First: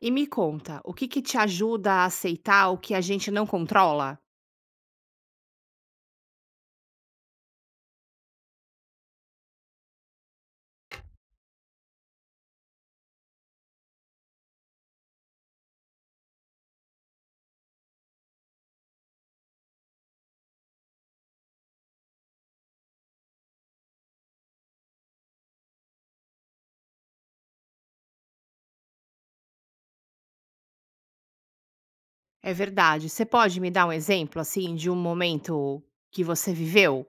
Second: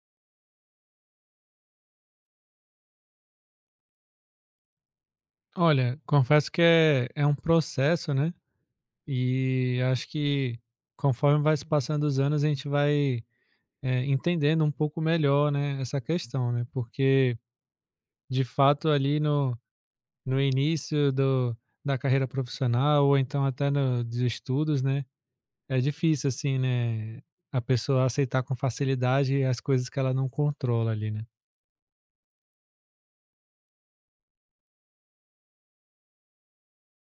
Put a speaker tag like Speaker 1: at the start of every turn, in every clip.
Speaker 1: E me conta, o que que te ajuda a aceitar o que a gente não controla?
Speaker 2: Olha, confesso que é um processo, né, e acho que conforme vai se passando os anos, a gente vai, entendendo um pouco melhor, né, essa questão, né, porque de fato ali no início do da carreira profissional ou então até no dos estudos, né, é difícil assim, né, a pessoa aceitar com facilidade as coisas que ela não controla ali, né.
Speaker 1: É verdade. Você pode me dar um exemplo, assim, de um momento que você viveu?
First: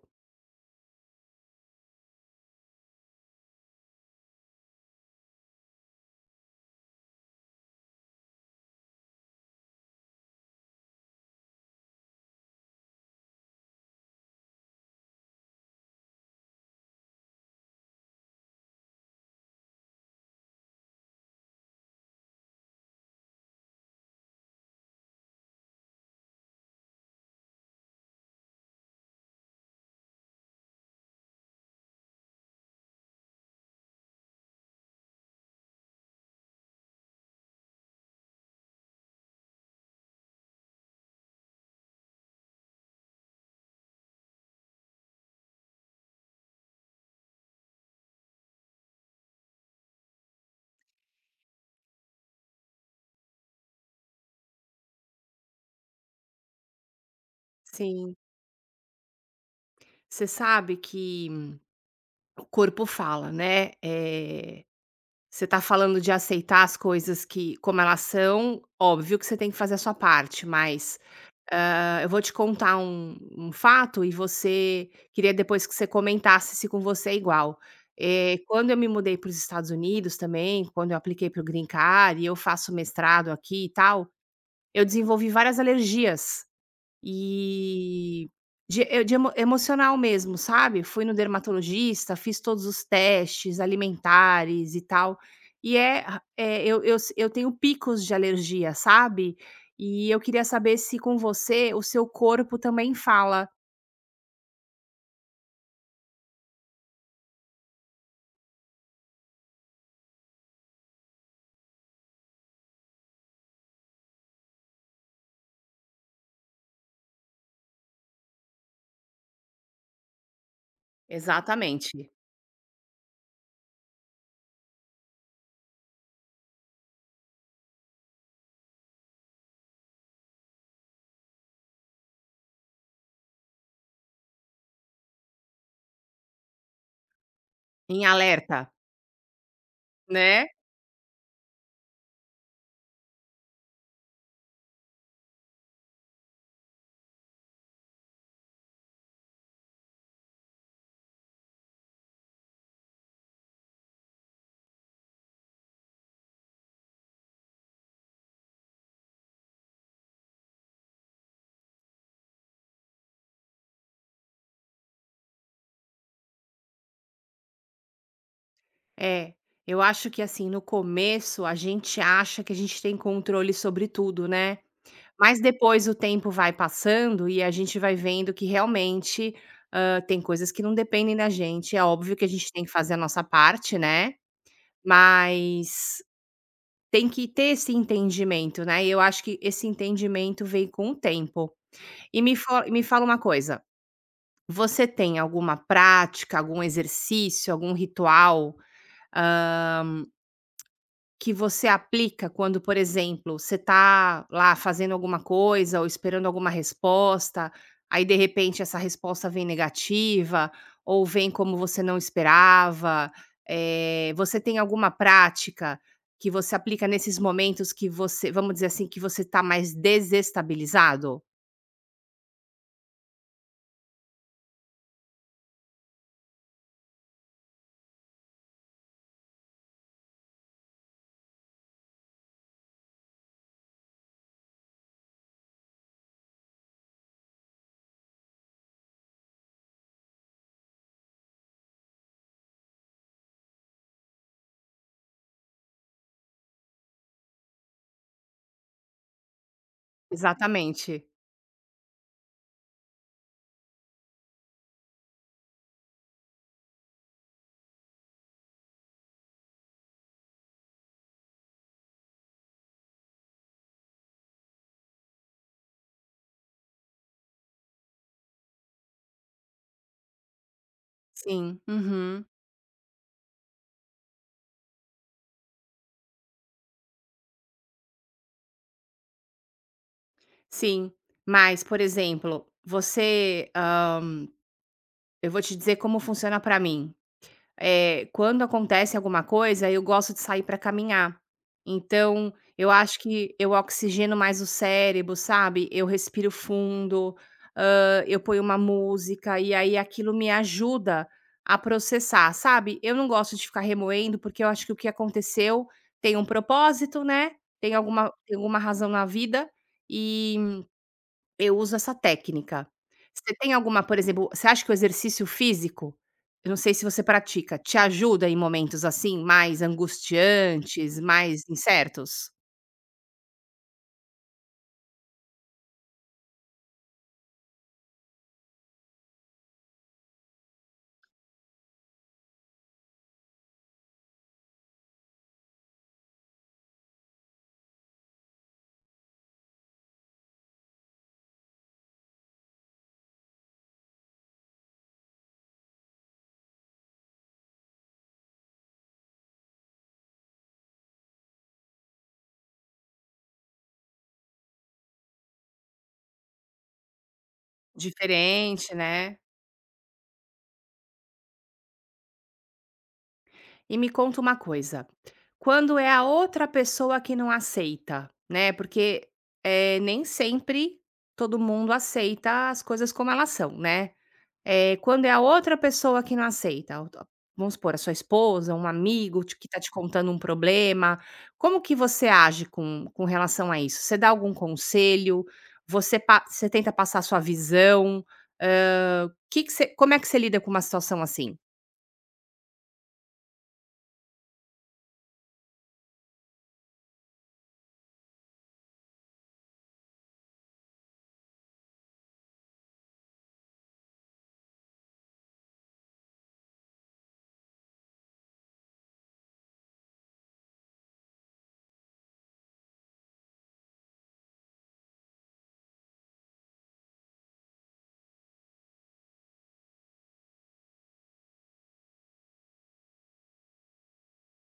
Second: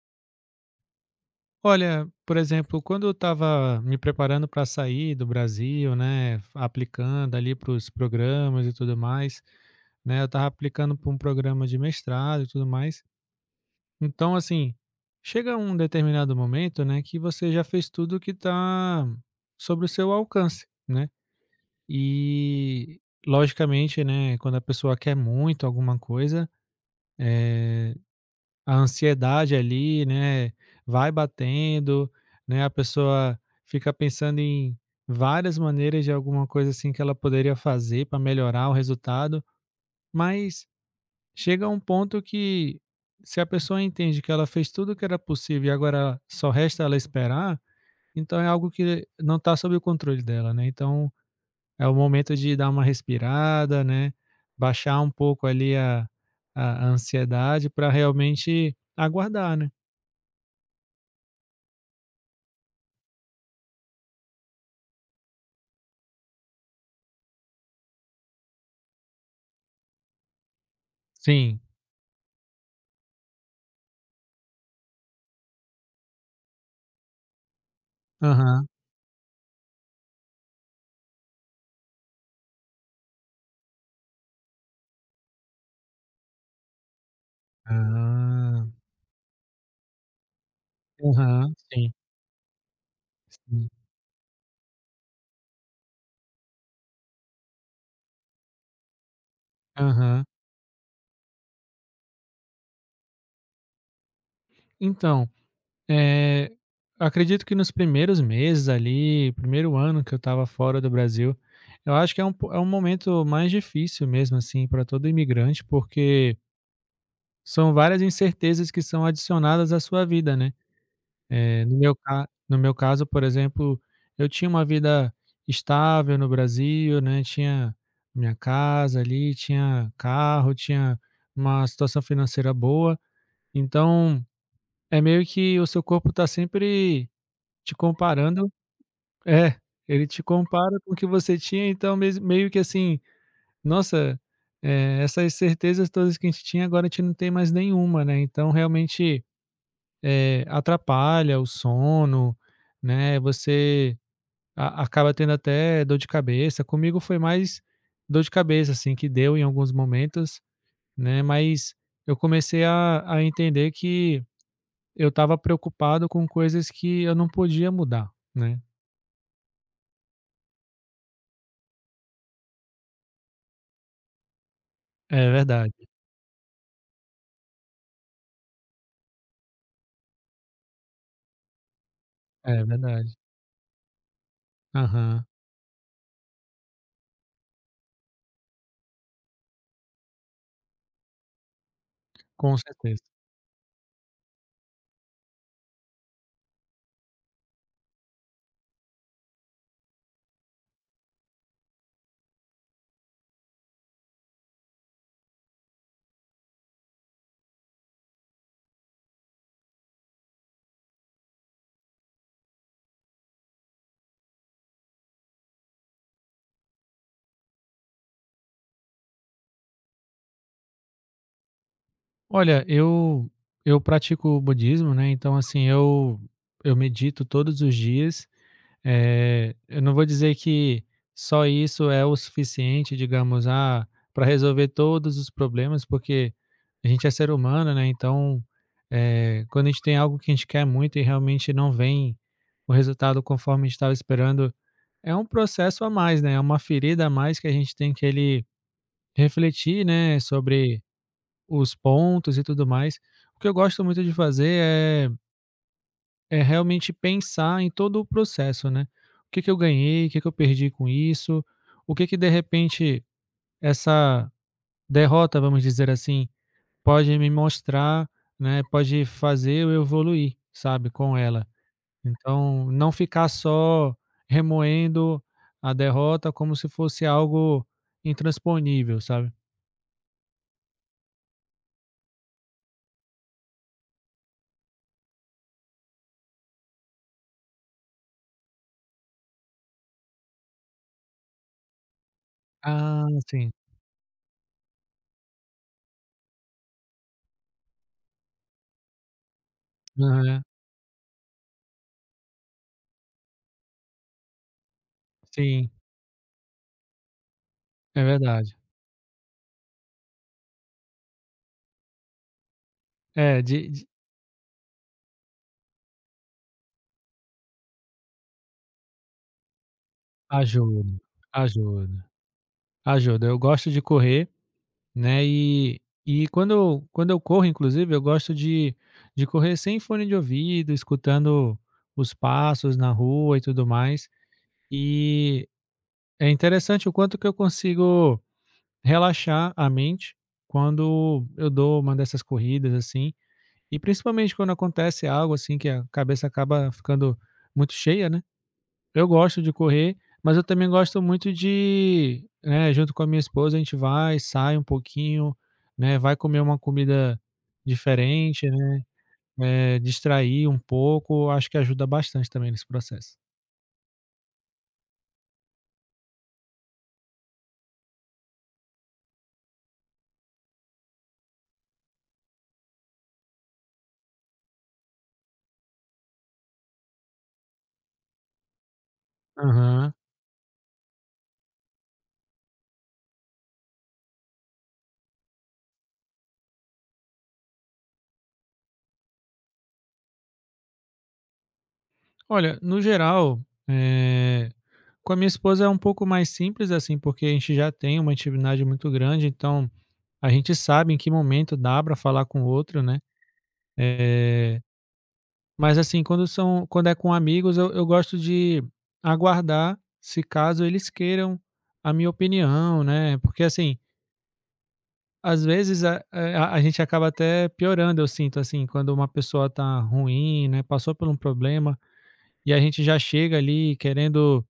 Speaker 2: Olha, por exemplo, quando eu estava me preparando para sair do Brasil, né, aplicando ali para os programas e tudo mais, né, eu estava aplicando para um programa de mestrado e tudo mais. Então, assim, chega um determinado momento, né, que você já fez tudo que está sobre o seu alcance, né? E, logicamente, né, quando a pessoa quer muito alguma coisa, a ansiedade ali, né, vai batendo, né, a pessoa fica pensando em várias maneiras de alguma coisa assim que ela poderia fazer para melhorar o resultado, mas chega um ponto que se a pessoa entende que ela fez tudo o que era possível e agora só resta ela esperar, então é algo que não está sob o controle dela, né? Então é o momento de dar uma respirada, né? Baixar um pouco ali a a ansiedade para
Speaker 1: Sim.
Speaker 2: realmente aguardar, né?
Speaker 1: Você sabe que o corpo fala, né? Você tá falando de aceitar as coisas que, como elas são, óbvio que você tem que fazer a sua parte, mas...
Speaker 2: Sim.
Speaker 1: Ah, eu vou te contar um fato e você queria depois que você comentasse se com você é igual.
Speaker 2: Aham.
Speaker 1: Quando eu me mudei para os Estados Unidos também, quando eu apliquei para o Green Card e eu faço mestrado aqui e tal, eu desenvolvi várias alergias. E
Speaker 2: Ah.
Speaker 1: de eu de emo emocional mesmo, sabe. Fui no
Speaker 2: Aham. Sim,
Speaker 1: dermatologista, fiz todos os testes
Speaker 2: sim.
Speaker 1: alimentares e tal, e é ra eh, eu s eu tenho picos de alergia, sabe. E eu
Speaker 2: Aham.
Speaker 1: queria saber se com você o seu corpo também fala.
Speaker 2: Então, eh, acredito que nos primeiros meses ali, primeiro ano que eu estava fora do Brasil, eu acho que é um po é um momento mais difícil mesmo, assim, para todo imigrante, porque são várias incertezas que são adicionadas à sua vida, né.
Speaker 1: Exatamente,
Speaker 2: No meu caso, por exemplo, eu tinha uma vida estável no Brasil, né, tinha minha casa ali, tinha carro, tinha uma situação financeira boa, então é meio que o seu corpo tá sempre te
Speaker 1: em
Speaker 2: comparando,
Speaker 1: alerta,
Speaker 2: é, ele te
Speaker 1: né.
Speaker 2: compara com o que você tinha, então mes meio que assim, nossa, essas certezas todas que a gente tinha agora a gente não tem mais nenhuma, né, então realmente atrapalha o sono, né, você a acaba tendo até dor de cabeça. Comigo foi mais dor de cabeça, assim, que deu em alguns momentos, né, mas eu comecei a entender que eu estava preocupado com coisas que eu não podia mudar, né.
Speaker 1: É, eu acho que, assim, no começo a gente acha que a gente tem controle sobre tudo, né.
Speaker 2: É
Speaker 1: Mas depois
Speaker 2: verdade,
Speaker 1: o tempo vai passando e a gente vai vendo que realmente, tem coisas que não dependem da gente. É óbvio que a gente tem
Speaker 2: é
Speaker 1: que fazer a
Speaker 2: verdade.
Speaker 1: nossa parte, né,
Speaker 2: Aham,
Speaker 1: mas tem que ter esse entendimento, né, e eu acho que esse entendimento vem com o tempo. E
Speaker 2: com
Speaker 1: me
Speaker 2: certeza.
Speaker 1: fala uma coisa, você tem alguma prática, algum exercício, algum ritual que você aplica quando, por exemplo, você está lá fazendo alguma coisa ou esperando alguma resposta, aí de repente essa resposta vem negativa ou vem como você não esperava. Você tem alguma prática que você aplica nesses momentos que você, vamos dizer assim, que você está mais desestabilizado?
Speaker 2: Olha, eu pratico budismo, né, então, assim, eu medito todos os dias. Eu não vou dizer que só isso é o suficiente, digamos, ah, para resolver todos os problemas, porque a gente é ser humano, né? Então, quando a gente tem algo que a gente quer muito e realmente não vem o resultado conforme a gente estava esperando, é um processo a mais, né? É uma ferida a mais que a gente tem que ele refletir, né? Sobre
Speaker 1: Exatamente.
Speaker 2: os pontos e tudo mais. O que eu gosto muito de fazer é realmente pensar em todo o processo, né. O que que eu ganhei, o que que eu perdi com isso, o que que de repente essa derrota, vamos dizer assim, pode me mostrar, né, pode fazer eu evoluir, sabe, com ela.
Speaker 1: Sim, uhum,
Speaker 2: Então, não ficar só remoendo a derrota como se fosse algo intransponível, sabe.
Speaker 1: sim. Mas, por exemplo, você, eu vou te dizer como funciona para mim. Quando acontece alguma coisa, eu gosto de sair para caminhar. Então, eu acho
Speaker 2: Ah,
Speaker 1: que eu
Speaker 2: sim.
Speaker 1: oxigeno mais o cérebro, sabe? Eu respiro fundo, eu ponho uma música e aí aquilo me
Speaker 2: Aham.
Speaker 1: ajuda a processar, sabe? Eu não gosto de ficar remoendo, porque eu acho que o que aconteceu
Speaker 2: Sim,
Speaker 1: tem um propósito, né?
Speaker 2: é
Speaker 1: Tem
Speaker 2: verdade.
Speaker 1: alguma razão na vida e eu uso essa técnica. Você
Speaker 2: É,
Speaker 1: tem alguma,
Speaker 2: de
Speaker 1: por exemplo, você acha que o exercício físico, eu não sei se você pratica, te ajuda em momentos assim mais
Speaker 2: ajuda,
Speaker 1: angustiantes, mais
Speaker 2: ajuda,
Speaker 1: incertos?
Speaker 2: ajuda. Eu gosto de correr, né? E, quando eu corro, inclusive, eu gosto de correr sem fone de ouvido, escutando os passos na rua e tudo mais. E é interessante o quanto que eu consigo relaxar a mente quando eu dou uma dessas corridas, assim. E principalmente quando acontece algo assim que a cabeça acaba ficando muito cheia, né? Eu gosto de correr, mas eu também gosto muito de, né, junto com a minha esposa, a gente vai, sai um pouquinho, né, vai comer uma comida diferente,
Speaker 1: Diferente,
Speaker 2: né,
Speaker 1: né.
Speaker 2: distrair um pouco, acho que ajuda bastante também nesse processo.
Speaker 1: E me conta uma coisa, quando é a outra pessoa que não aceita, né, porque nem sempre todo mundo aceita as coisas como elas são, né. Quando é a outra pessoa que não aceita, o to vamos supor, a sua esposa, um amigo te que está te
Speaker 2: Aham.
Speaker 1: contando um problema, como que você age com relação a isso? Você dá algum conselho? Você tenta passar a sua visão? Hã, que você Como é que você lida com uma situação assim?
Speaker 2: Olha, no geral, eh, com a minha esposa é um pouco mais simples, assim, porque a gente já tem uma intimidade muito grande, então a gente sabe em que momento dá para falar com o outro, né, eh. Mas assim, quando é com amigos, eu gosto de aguardar, se caso eles queiram a minha opinião, né, porque assim, às vezes a eh, a gente acaba até piorando, eu sinto, assim, quando uma pessoa tá ruim, né, passou por um problema, e a gente já chega ali querendo,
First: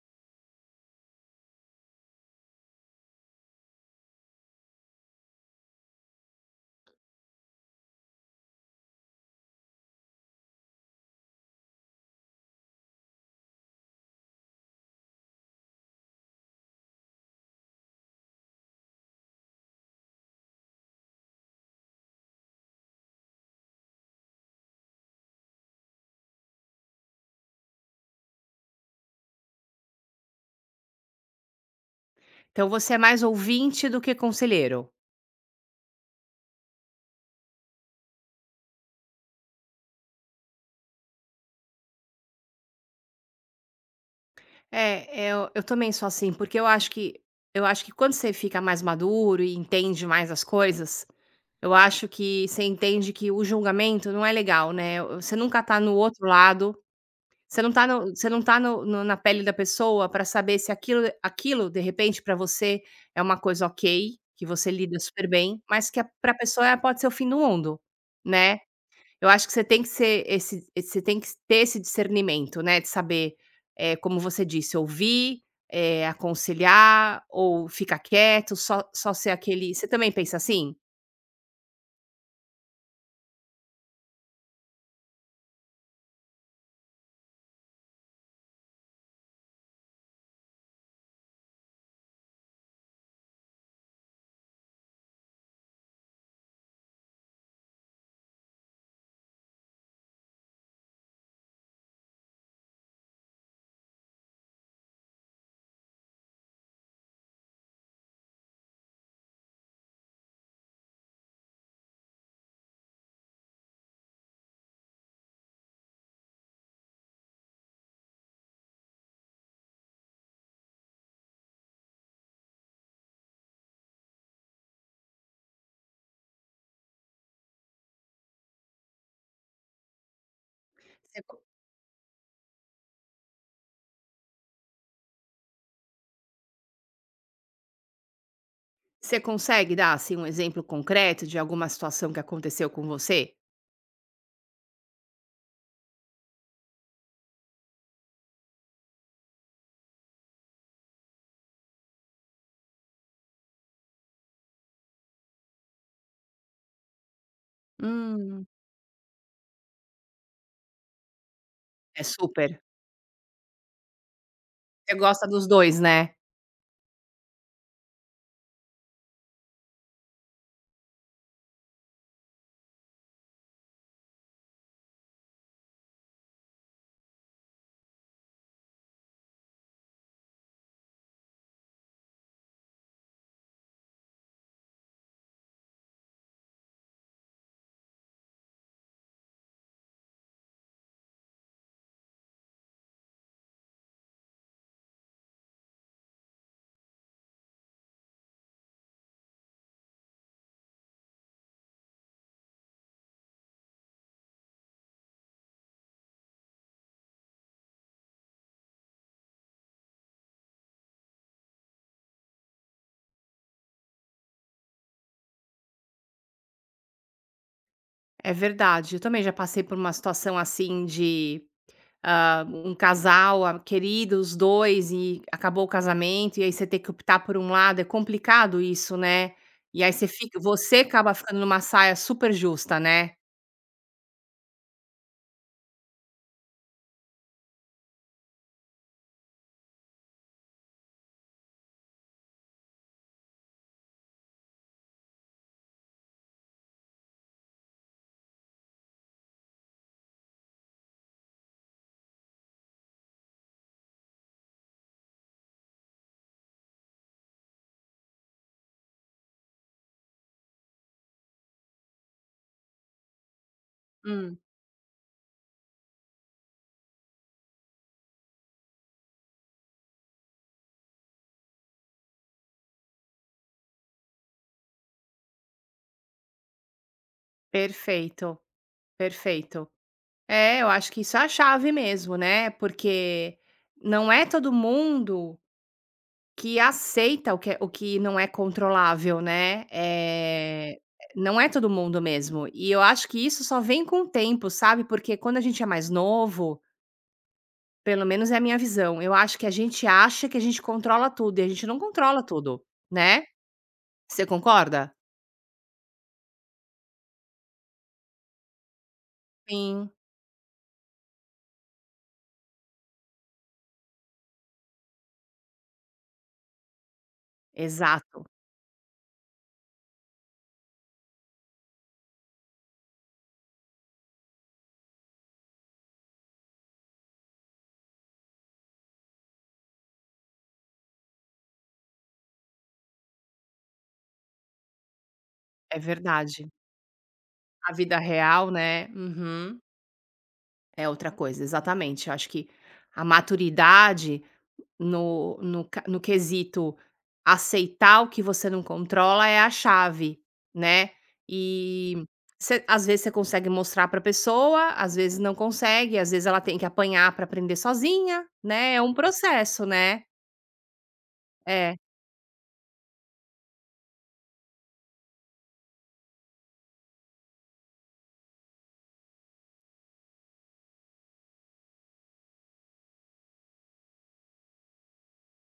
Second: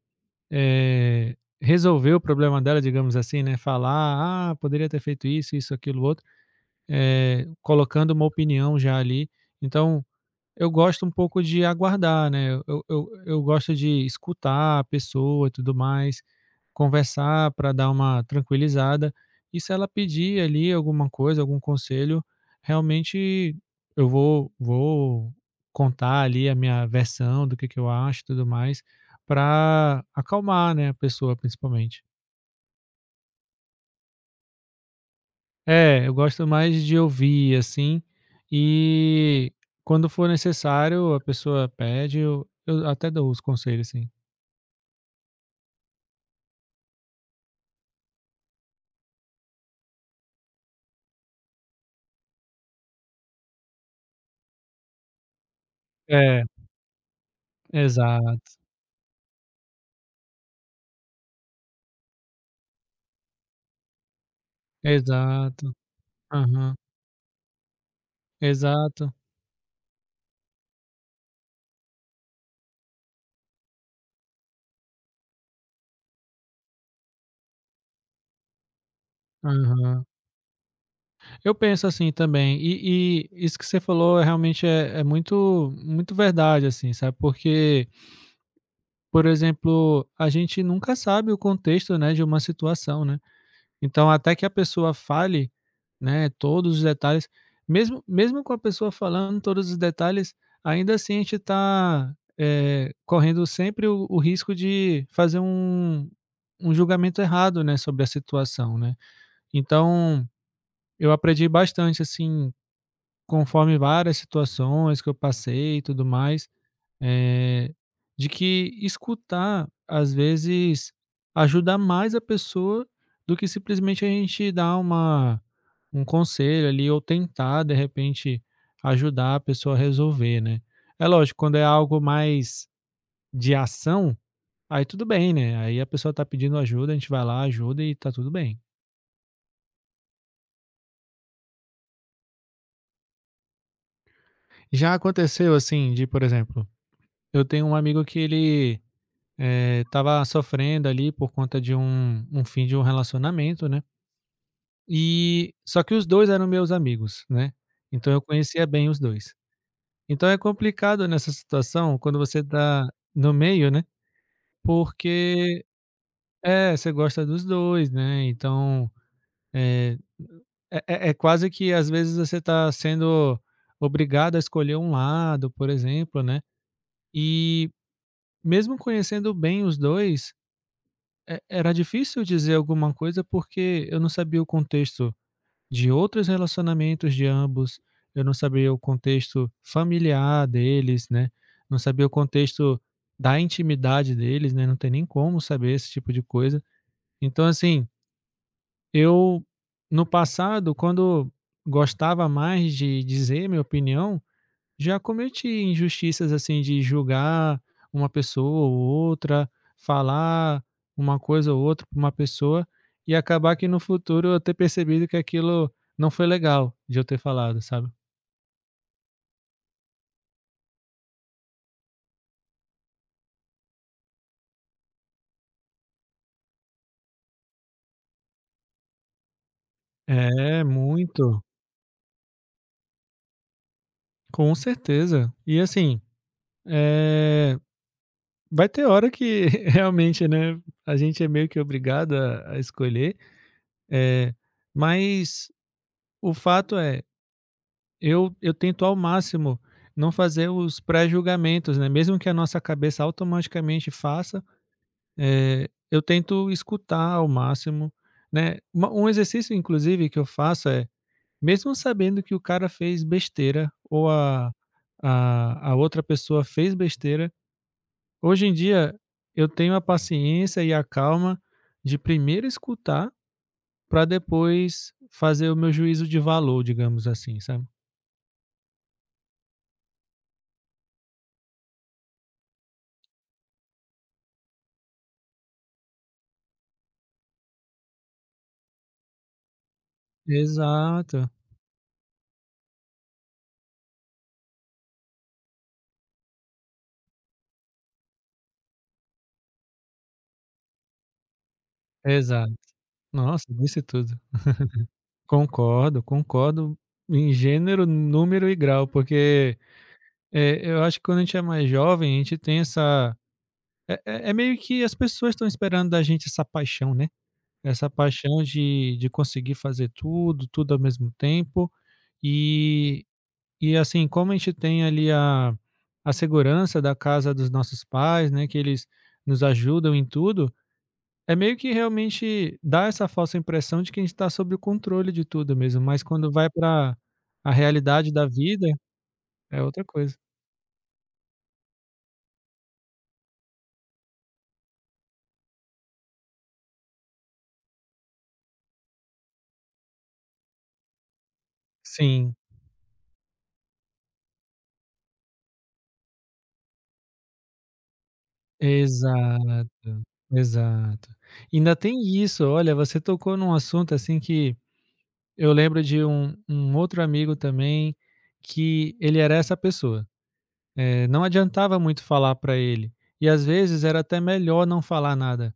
Speaker 2: resolver o problema dela, digamos assim, né, falar: "Ah, poderia ter feito isso, isso, aquilo, outro", colocando uma opinião já ali. Então eu gosto um pouco de aguardar, né, eu gosto de escutar a pessoa e tudo mais, conversar para dar uma tranquilizada, e se ela pedir ali alguma coisa, algum conselho, realmente eu vou vou contar ali a minha versão do que eu acho e tudo mais, para acalmar, né, a pessoa principalmente.
Speaker 1: Então você é mais ouvinte do que conselheiro?
Speaker 2: É, eu gosto mais de ouvir, assim, e quando for necessário, a pessoa pede, eu até dou os conselhos, sim.
Speaker 1: É, eu também sou assim, porque eu acho que quando você fica mais maduro e entende mais as coisas, eu acho que você entende que o julgamento não é legal, né, você nunca tá no outro
Speaker 2: É,
Speaker 1: lado, você não tá no
Speaker 2: exato,
Speaker 1: na pele da pessoa para saber se aquilo, de repente, para você é uma coisa ok, que você lida super bem,
Speaker 2: exato.
Speaker 1: mas que para a pessoa
Speaker 2: Aham,
Speaker 1: pode ser o fim do mundo, né.
Speaker 2: exato.
Speaker 1: Eu acho que você tem que ser você tem que ter esse discernimento, né, de saber, como você disse, ouvir, aconselhar ou ficar quieto, só só ser aquele... Você
Speaker 2: Aham.
Speaker 1: também pensa assim?
Speaker 2: Eu penso assim também, e isso que você falou é realmente é muito muito verdade, assim, sabe, porque, por exemplo, a gente nunca sabe o contexto, né, de uma situação, né. Então até que a pessoa fale, né, todos os detalhes, mesmo com a pessoa falando todos os detalhes, ainda assim a gente está, correndo sempre o risco de fazer um julgamento errado, né, sobre a situação, né. Então, eu aprendi bastante, assim, conforme várias situações que eu passei e tudo mais, eh, de que escutar, às vezes, ajuda mais a pessoa do que simplesmente a gente dar uma um conselho ali ou tentar, de repente, ajudar a pessoa a resolver, né. É lógico, quando é algo mais de ação, aí tudo bem, né, aí a pessoa tá pedindo ajuda, a gente vai lá, ajuda e tá tudo bem.
Speaker 1: Você consegue dar, assim, um exemplo concreto de alguma situação que aconteceu com você?
Speaker 2: Já aconteceu, assim, de, por exemplo, eu tenho um amigo que ele, estava sofrendo ali por conta de um fim de um relacionamento, né. E só que os 2 eram meus amigos, né, então eu
Speaker 1: Hum.
Speaker 2: conhecia bem os 2. Então é complicado nessa situação
Speaker 1: É
Speaker 2: quando você
Speaker 1: super.
Speaker 2: tá no meio, né,
Speaker 1: Você gosta dos
Speaker 2: porque
Speaker 1: 2, né?
Speaker 2: é, você gosta dos 2, né, então, eh, é quase que às vezes você tá sendo obrigado a escolher um lado, por exemplo, né, e mesmo conhecendo bem os 2, era difícil dizer alguma coisa, porque eu não sabia o contexto de outros relacionamentos de ambos, eu não sabia o contexto familiar deles, né, não sabia o contexto da intimidade deles, né, não tem nem como saber esse tipo de coisa. Então, assim, eu, no passado, quando gostava mais de dizer minha opinião, já cometi injustiças assim de julgar uma pessoa ou outra, falar uma coisa ou outra para uma pessoa e acabar que no futuro eu ter percebido que aquilo não foi legal de eu ter falado, sabe?
Speaker 1: É verdade, eu também já passei por uma situação assim de, um casal, a querido, os 2 e acabou o casamento, e aí você tem que optar por um lado, é complicado isso, né. E aí
Speaker 2: É,
Speaker 1: você acaba ficando
Speaker 2: muito.
Speaker 1: numa saia super justa, né.
Speaker 2: Com certeza. E assim, eh, vai ter hora que realmente, né, a gente é meio que obrigado a escolher, eh, mas o fato é, eu tento ao máximo não fazer os pré-julgamentos, né, mesmo que a nossa cabeça automaticamente faça, eu tento escutar ao máximo, né. Uma Um exercício inclusive que eu faço é, mesmo sabendo que o cara fez besteira ou
Speaker 1: Hum.
Speaker 2: a outra pessoa fez besteira, hoje em dia eu tenho a paciência e a calma de primeiro escutar para depois fazer o meu juízo de valor, digamos assim, sabe.
Speaker 1: Perfeito, perfeito. É, eu acho que isso é a chave mesmo, né, porque não é todo mundo que aceita o que é o que não é controlável, né,
Speaker 2: Exato,
Speaker 1: não é todo mundo mesmo. E eu acho que isso só vem com o tempo, sabe, porque quando a gente é mais novo, pelo menos é a minha visão, eu acho que a gente acha que a gente controla tudo e a gente não controla
Speaker 2: exato.
Speaker 1: tudo, né.
Speaker 2: Nossa, disse tudo.
Speaker 1: Você concorda?
Speaker 2: Concordo, concordo em gênero, número e grau, porque,
Speaker 1: Sim,
Speaker 2: eu acho que quando a gente é mais jovem, a gente tem essa meio que as pessoas estão esperando da gente essa paixão, né, essa
Speaker 1: exato,
Speaker 2: paixão de conseguir fazer tudo, tudo ao mesmo tempo, e e assim, como a gente tem ali a segurança da casa dos nossos pais, né, que eles nos ajudam em tudo, é meio que realmente dá essa falsa impressão de que a gente está sob o controle de tudo
Speaker 1: é
Speaker 2: mesmo, mas quando
Speaker 1: verdade.
Speaker 2: vai para a
Speaker 1: A vida
Speaker 2: realidade da
Speaker 1: real,
Speaker 2: vida,
Speaker 1: né. Uhum.
Speaker 2: é outra coisa.
Speaker 1: É outra coisa, exatamente. Eu acho que a maturidade no quesito aceitar o que você não controla é a chave, né. E
Speaker 2: Sim,
Speaker 1: você, às vezes você consegue mostrar para pessoa, às vezes não consegue, às vezes ela tem que apanhar para aprender sozinha, né, é um processo,
Speaker 2: exato,
Speaker 1: né.
Speaker 2: exato. Ainda
Speaker 1: É,
Speaker 2: tem isso, olha, você tocou num assunto, assim, que eu lembro de um outro amigo também, que ele era essa pessoa, não adiantava muito falar para ele, e às vezes era até melhor não falar nada,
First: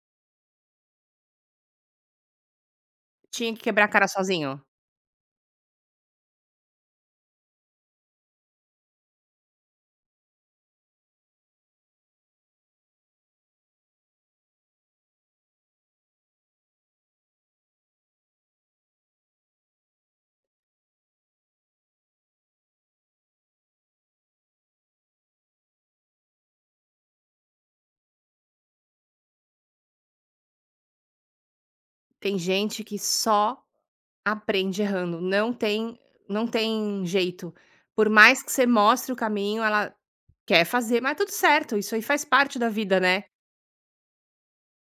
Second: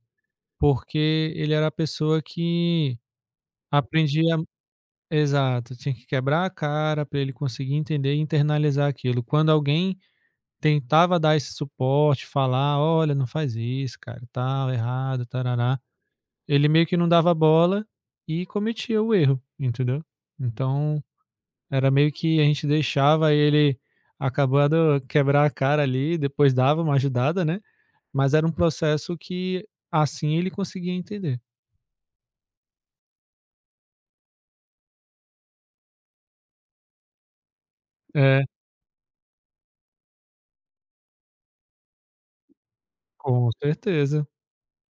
Speaker 2: porque ele era a pessoa que
Speaker 1: tinha que quebrar a cara
Speaker 2: aprendia.
Speaker 1: sozinho.
Speaker 2: Exato, tinha que quebrar a cara para ele conseguir entender e internalizar aquilo. Quando alguém tentava dar esse suporte, falar: "Olha, não faz isso, cara, tal, errado, tarará", ele meio que não dava bola e cometia o erro, entendeu? Então, era meio que a gente deixava ele acabando quebrar a cara ali, depois dava uma ajudada, né, mas era um processo que assim ele conseguia entender.
Speaker 1: Tem gente que só aprende errando, não tem jeito. Por mais
Speaker 2: É,
Speaker 1: que você mostre o caminho, ela... Quer fazer, mas tudo certo, isso aí faz parte da vida, né,
Speaker 2: com certeza,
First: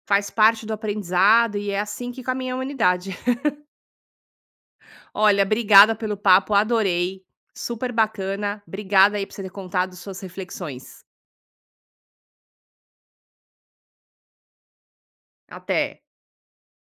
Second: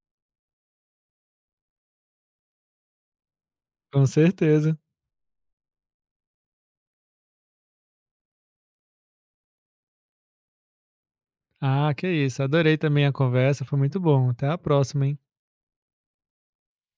Speaker 1: faz parte do aprendizado e é assim que caminha a humanidade.
Speaker 2: com certeza.
Speaker 1: Olha, obrigada pelo papo, adorei, super bacana, obrigada aí por você ter contado suas reflexões.
Speaker 2: Ah, que isso. Adorei também a conversa, foi muito bom. Até a próxima, hein.
Speaker 1: Até.